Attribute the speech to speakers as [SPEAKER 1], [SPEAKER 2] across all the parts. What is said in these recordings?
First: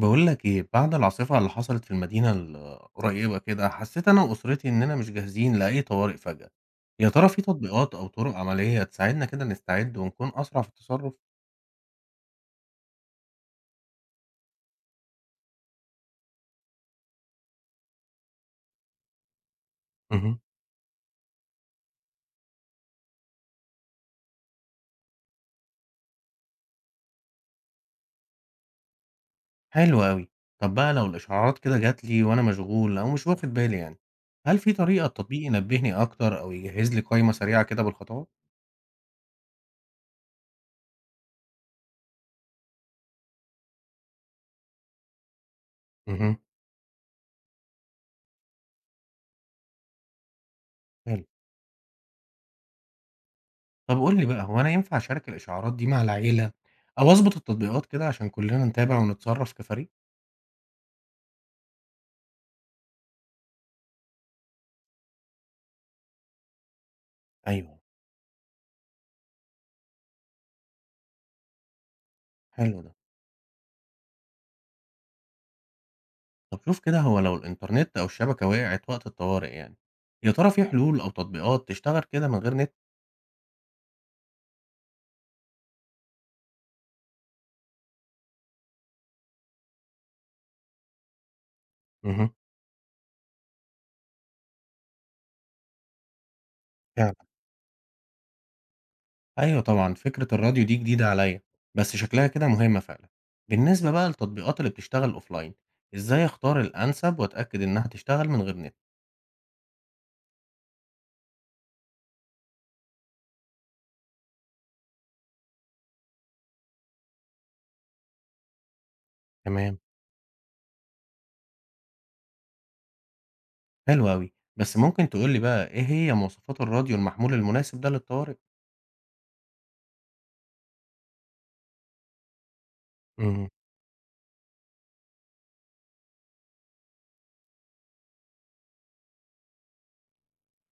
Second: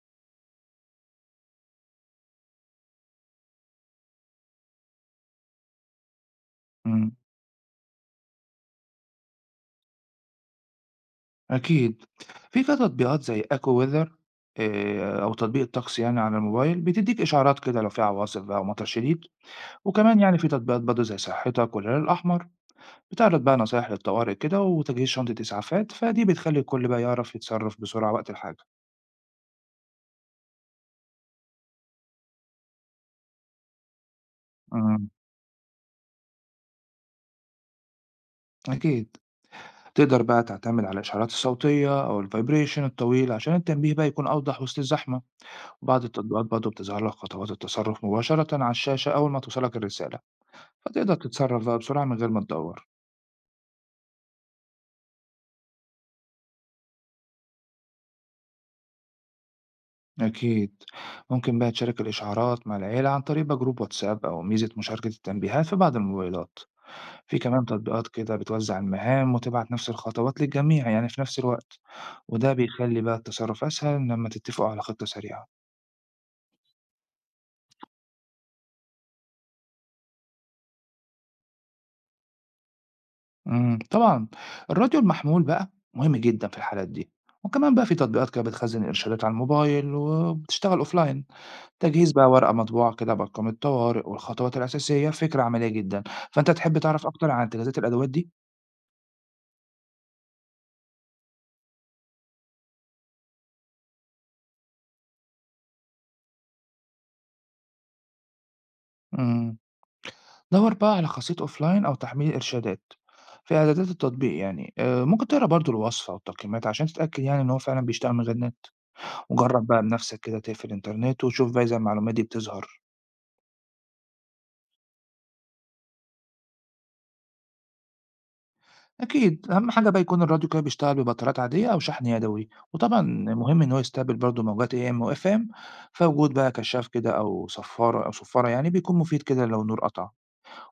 [SPEAKER 1] بقول لك إيه، بعد العاصفة اللي حصلت في المدينة القريبة كده، حسيت أنا وأسرتي إننا مش جاهزين لأي طوارئ فجأة. يا
[SPEAKER 2] إمم،
[SPEAKER 1] ترى في تطبيقات أو طرق عملية تساعدنا كده نستعد ونكون أسرع في التصرف؟
[SPEAKER 2] أكيد. في كده تطبيقات زي AccuWeather أو تطبيق الطقس يعني على الموبايل، بتدّيك إشعارات كده لو في عواصف بقى ومطر شديد، وكمان يعني
[SPEAKER 1] مهم.
[SPEAKER 2] في تطبيقات برضه زي صحتك والهلال الأحمر، بتعرض بقى نصايح للطوارئ كده وتجهيز شنطة إسعافات، فدي بتخلّي الكل بقى يعرف يتصرّف بسرعة وقت الحاجة.
[SPEAKER 1] حلو أوي. طب بقى لو الإشعارات كده جات لي وأنا مشغول أو مش واخد بالي يعني، هل في طريقة
[SPEAKER 2] إمم،
[SPEAKER 1] التطبيق ينبهني أكتر أو يجهز لي قائمة سريعة كده بالخطوات؟
[SPEAKER 2] أكيد. تقدر بقى تعتمد على الإشعارات الصوتية أو الvibration الطويل عشان التنبيه بقى يكون أوضح وسط الزحمة، وبعض
[SPEAKER 1] مهم.
[SPEAKER 2] التطبيقات برضه بتظهر لك خطوات التصرّف مباشرةً على الشاشة أول ما توصلك الرسالة. فتقدر
[SPEAKER 1] حلو.
[SPEAKER 2] تتصرف بقى بسرعة من غير ما تدور.
[SPEAKER 1] طب قول لي بقى هو أنا ينفع أشارك الإشعارات دي مع العيلة أو أظبط التطبيقات كده عشان كلنا نتابع ونتصرف كفريق؟
[SPEAKER 2] أكيد، ممكن بقى تشارك الإشعارات مع العيلة عن طريق بقى جروب واتساب أو ميزة مشاركة التنبيهات في بعض الموبايلات. في كمان
[SPEAKER 1] ايوه،
[SPEAKER 2] تطبيقات كده بتوزع المهام وتبعت نفس الخطوات للجميع يعني في نفس الوقت، وده
[SPEAKER 1] حلو ده.
[SPEAKER 2] بيخلي بقى التصرف أسهل لما تتفقوا على خطة سريعة.
[SPEAKER 1] طب شوف كده هو لو الإنترنت أو الشبكة وقعت وقت الطوارئ يعني، يا ترى في حلول أو تطبيقات تشتغل كده من غير نت؟
[SPEAKER 2] طبعا، الراديو المحمول بقى مهم جدا في الحالات دي، وكمان بقى في تطبيقات كده بتخزن الإرشادات على الموبايل وبتشتغل أوفلاين. تجهيز بقى
[SPEAKER 1] مه.
[SPEAKER 2] ورقة مطبوعة كده بأرقام الطوارئ والخطوات الأساسية فكرة عملية جدا، فأنت تحب تعرف
[SPEAKER 1] فعلا،
[SPEAKER 2] أكتر عن تجهيزات الأدوات دي؟
[SPEAKER 1] أيوة طبعا فكرة الراديو دي جديدة عليا، بس شكلها كده مهمة فعلا. بالنسبة بقى للتطبيقات اللي بتشتغل أوفلاين، إزاي أختار الأنسب وأتأكد إنها تشتغل من غير نت؟
[SPEAKER 2] إمم، دَوَّر بقى على خاصية أوفلاين أو تحميل إرشادات في إعدادات التطبيق يعني، ممكن تقرا برضه الوصفة والتقييمات عشان تتأكد يعني إن هو فعلًا بيشتغل من غير نت، وجرّب
[SPEAKER 1] تمام،
[SPEAKER 2] بقى بنفسك كده تقفل الإنترنت وشوف بقى إذا المعلومات دي بتظهر.
[SPEAKER 1] حلو أوي، بس ممكن تقولي بقى إيه هي مواصفات الراديو المحمول المناسب ده للطوارئ؟
[SPEAKER 2] أكيد، أهم حاجة بقى يكون الراديو كده بيشتغل ببطاريات عادية أو شحن يدوي، وطبعًا
[SPEAKER 1] مه.
[SPEAKER 2] مهم إن هو يستقبل برضه موجات AM وFM، فوجود بقى كشاف كده أو صفارة يعني بيكون مفيد كده لو النور قطع،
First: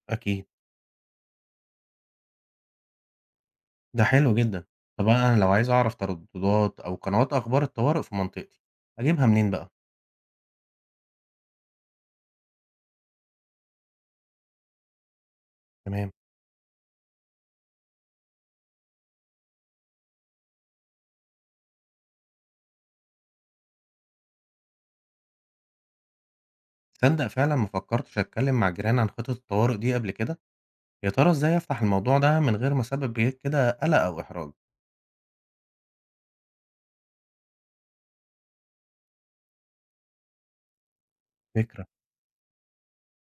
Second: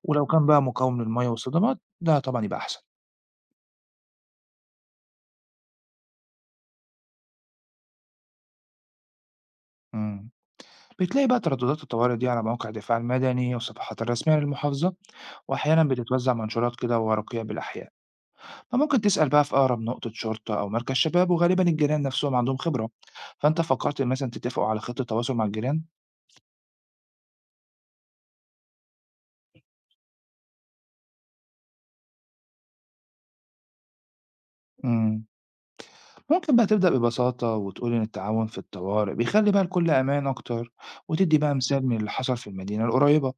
[SPEAKER 2] ولو كان
[SPEAKER 1] أكيد،
[SPEAKER 2] بقى مقاوم للمَيّة والصدمات ده طبعًا يبقى أحسن.
[SPEAKER 1] ده حلو جدا. طب أنا لو عايز أعرف ترددات أو قنوات أخبار الطوارئ في منطقتي، أجيبها منين بقى؟
[SPEAKER 2] إمم، بتلاقي بقى ترددات الطوارئ دي على مواقع الدفاع المدني والصفحات الرسمية للمحافظة، وأحيانًا
[SPEAKER 1] تمام.
[SPEAKER 2] بتتوزع منشورات كده وورقية بالأحياء، فممكن تسأل بقى في أقرب نقطة شرطة أو مركز شباب، وغالبًا الجيران نفسهم عندهم خبرة. فأنت فكرت مثلًا تتفقوا على خطة تواصل مع الجيران؟
[SPEAKER 1] تصدق فعلا ما فكرتش اتكلم مع جيراني عن خطط الطوارئ دي قبل كده. يا ترى ازاي افتح الموضوع ده من غير ما اسبب بيه كده قلق او احراج؟
[SPEAKER 2] إمم. ممكن بقى تبدأ ببساطة وتقول إن التعاون في الطوارئ بيخلّي بقى الكل أمان أكتر، وتدّي بقى مثال
[SPEAKER 1] فكرة.
[SPEAKER 2] من اللي حصل في المدينة القريبة،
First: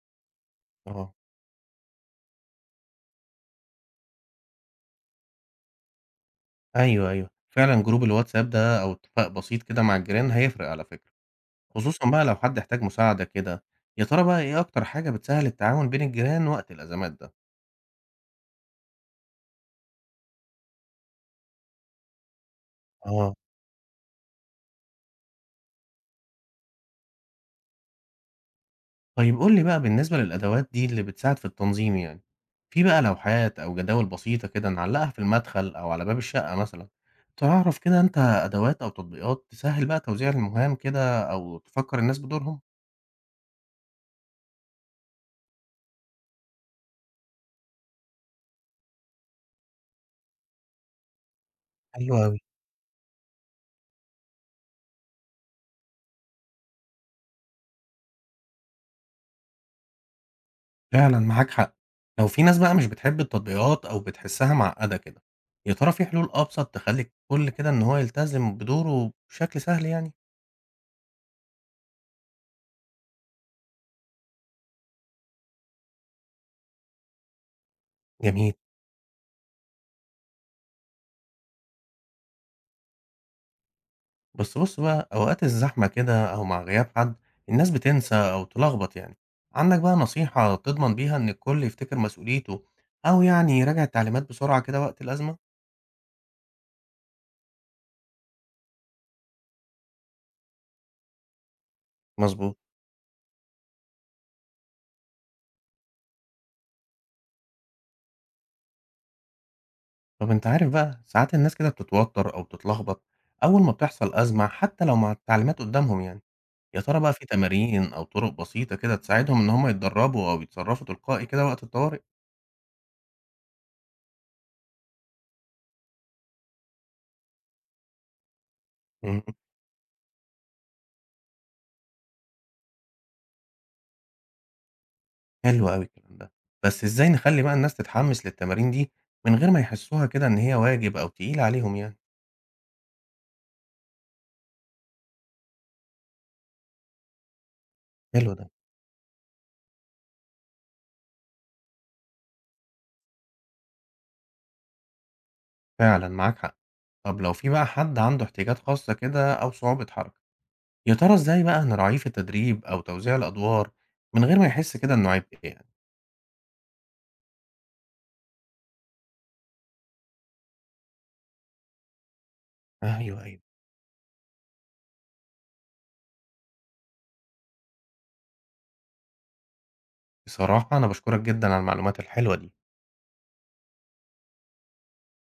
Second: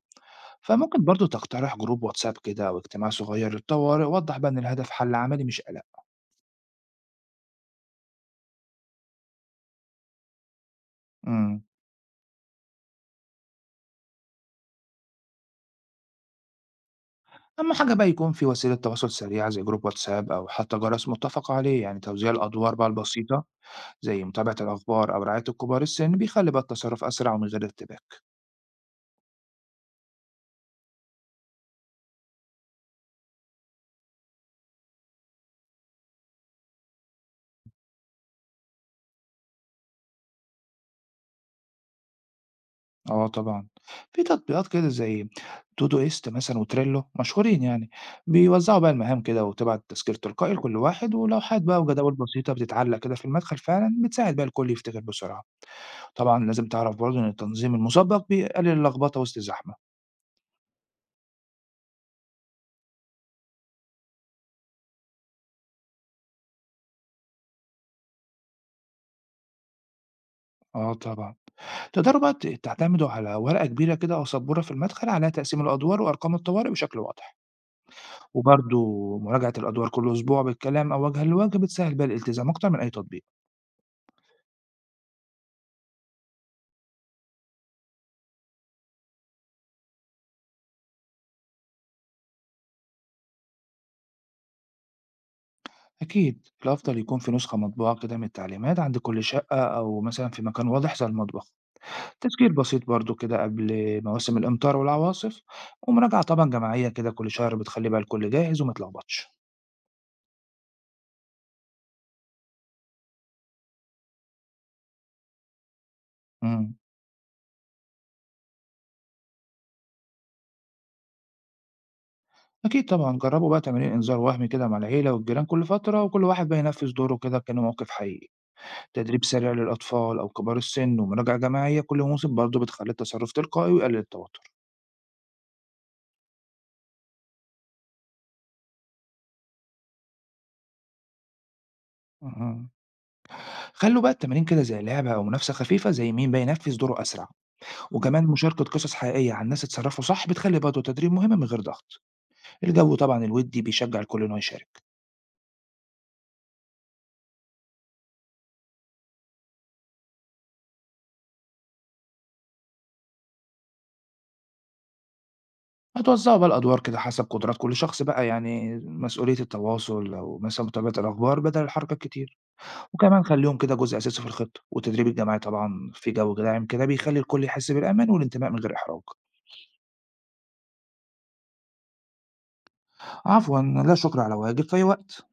[SPEAKER 2] فممكن
[SPEAKER 1] اه،
[SPEAKER 2] برضه تقترح جروب واتساب كده أو اجتماع صغير للطوارئ، ووضّح بقى إن الهدف حل عملي مش قلق.
[SPEAKER 1] ايوه ايوه فعلا، جروب الواتساب ده او اتفاق بسيط كده مع الجيران هيفرق على فكرة،
[SPEAKER 2] إمم.
[SPEAKER 1] خصوصا بقى لو حد احتاج مساعدة كده. يا ترى بقى ايه اكتر حاجة بتسهل التعاون بين الجيران وقت الازمات ده؟
[SPEAKER 2] أهم حاجة بقى يكون في وسيلة تواصل سريعة زي جروب واتساب أو حتى جرس متفق عليه، يعني توزيع الأدوار بقى
[SPEAKER 1] اه.
[SPEAKER 2] البسيطة زي متابعة الأخبار أو رعاية الكبار السن بيخلّي بقى التصرف أسرع ومن غير ارتباك.
[SPEAKER 1] طيب قُل لي بقى بالنسبة للأدوات دي اللي بتساعد في التنظيم يعني، في بقى لوحات أو جداول بسيطة كده نعلّقها في المدخل أو على باب الشقة مثلًا، تعرف كده أنت أدوات أو تطبيقات تسهّل بقى توزيع المهام كده أو تفكّر الناس بدورهم؟
[SPEAKER 2] آه طبعًا، في تطبيقات كده زي Todoist مثلًا وTrello مشهورين يعني، بيوزعوا بقى المهام كده وتبعت تذكير تلقائي لكل واحد، ولوحات بقى وجداول
[SPEAKER 1] حلو أوي.
[SPEAKER 2] بسيطة بتتعلق كده في المدخل فعلًا بتساعد بقى الكل يفتكر بسرعة، طبعًا لازم تعرف برضه إن التنظيم المسبق بيقلل اللخبطة وسط الزحمة.
[SPEAKER 1] فعلًا معاك حق، لو في ناس بقى مش بتحب التطبيقات أو بتحسّها معقّدة كده، يا ترى في حلول أبسط تخلّي الكل كده إن هو يلتزم بدوره بشكل سهل يعني؟
[SPEAKER 2] آه طبعًا، تقدروا بقى تعتمدوا على ورقة كبيرة كده أو سبورة في المدخل عليها تقسيم الأدوار وأرقام الطوارئ بشكل واضح،
[SPEAKER 1] جميل.
[SPEAKER 2] وبرضه مراجعة الأدوار كل أسبوع بالكلام أو وجهًا لوجه بتسهل بقى الالتزام أكتر من أي تطبيق.
[SPEAKER 1] بس بُص بقى، أوقات الزحمة كده أو مع غياب حد، الناس بتنسى أو تلخبط يعني. عندك بقى نصيحة تضمن بيها إن الكل يفتكر مسؤوليته أو يعني يراجع التعليمات بسرعة كده وقت الأزمة؟
[SPEAKER 2] أكيد الأفضل يكون في نسخة مطبوعة كده من التعليمات عند كل شقة أو مثلا في مكان واضح زي المطبخ. تسجيل
[SPEAKER 1] مظبوط.
[SPEAKER 2] بسيط برضو كده قبل مواسم الأمطار والعواصف ومراجعة طبعا جماعية كده كل شهر بتخلي بقى الكل جاهز وما يتلخبطش.
[SPEAKER 1] طب أنت عارف بقى ساعات الناس كده بتتوتر أو بتتلخبط أول ما بتحصل أزمة حتى لو مع التعليمات قدامهم يعني.
[SPEAKER 2] امم
[SPEAKER 1] يا ترى بقى في تمارين أو طرق بسيطة كده تساعدهم إن هم يتدربوا أو يتصرفوا تلقائي كده وقت الطوارئ؟
[SPEAKER 2] أكيد طبعا، جربوا بقى تمارين إنذار وهمي كده مع العيلة والجيران كل فترة وكل واحد بقى ينفذ دوره كده كأنه موقف حقيقي. تدريب سريع للأطفال أو كبار السن ومراجعة جماعية كل موسم برضو بتخلي التصرف تلقائي ويقلل التوتر.
[SPEAKER 1] حلو أوي الكلام ده، بس إزاي نخلّي بقى الناس تتحمّس للتمارين دي من غير ما يحسّوها كده إن هي واجب أو تقيلة عليهم يعني؟
[SPEAKER 2] امم خلوا بقى التمارين كده زي لعبة أو منافسة خفيفة زي مين بقى ينفذ دوره أسرع، وكمان
[SPEAKER 1] حلو ده.
[SPEAKER 2] مشاركة قصص حقيقية عن ناس اتصرفوا صح بتخلي برضه التدريب مهم من غير ضغط. الجو طبعا الودي بيشجع الكل إنه يشارك.
[SPEAKER 1] فعلًا معاك حق. طب لو في بقى حد عنده احتياجات خاصة كده أو صعوبة حركة، يا ترى إزاي بقى نراعيه في التدريب أو توزيع الأدوار من غير ما يحس كده إنه عبء يعني؟
[SPEAKER 2] هتوزعوا بقى الأدوار كده حسب قدرات كل شخص بقى، يعني مسؤولية التواصل أو مثلا متابعة الأخبار بدل الحركة الكتير،
[SPEAKER 1] أيوه،
[SPEAKER 2] وكمان
[SPEAKER 1] أيوه.
[SPEAKER 2] خليهم كده جزء أساسي في الخطة والتدريب الجماعي طبعا في جو داعم كده بيخلي الكل يحس بالأمان والانتماء من غير إحراج.
[SPEAKER 1] بصراحة أنا باشكرك جدًا على المعلومات الحلوة دي.
[SPEAKER 2] عفوا، لا شكر على واجب، في أي وقت.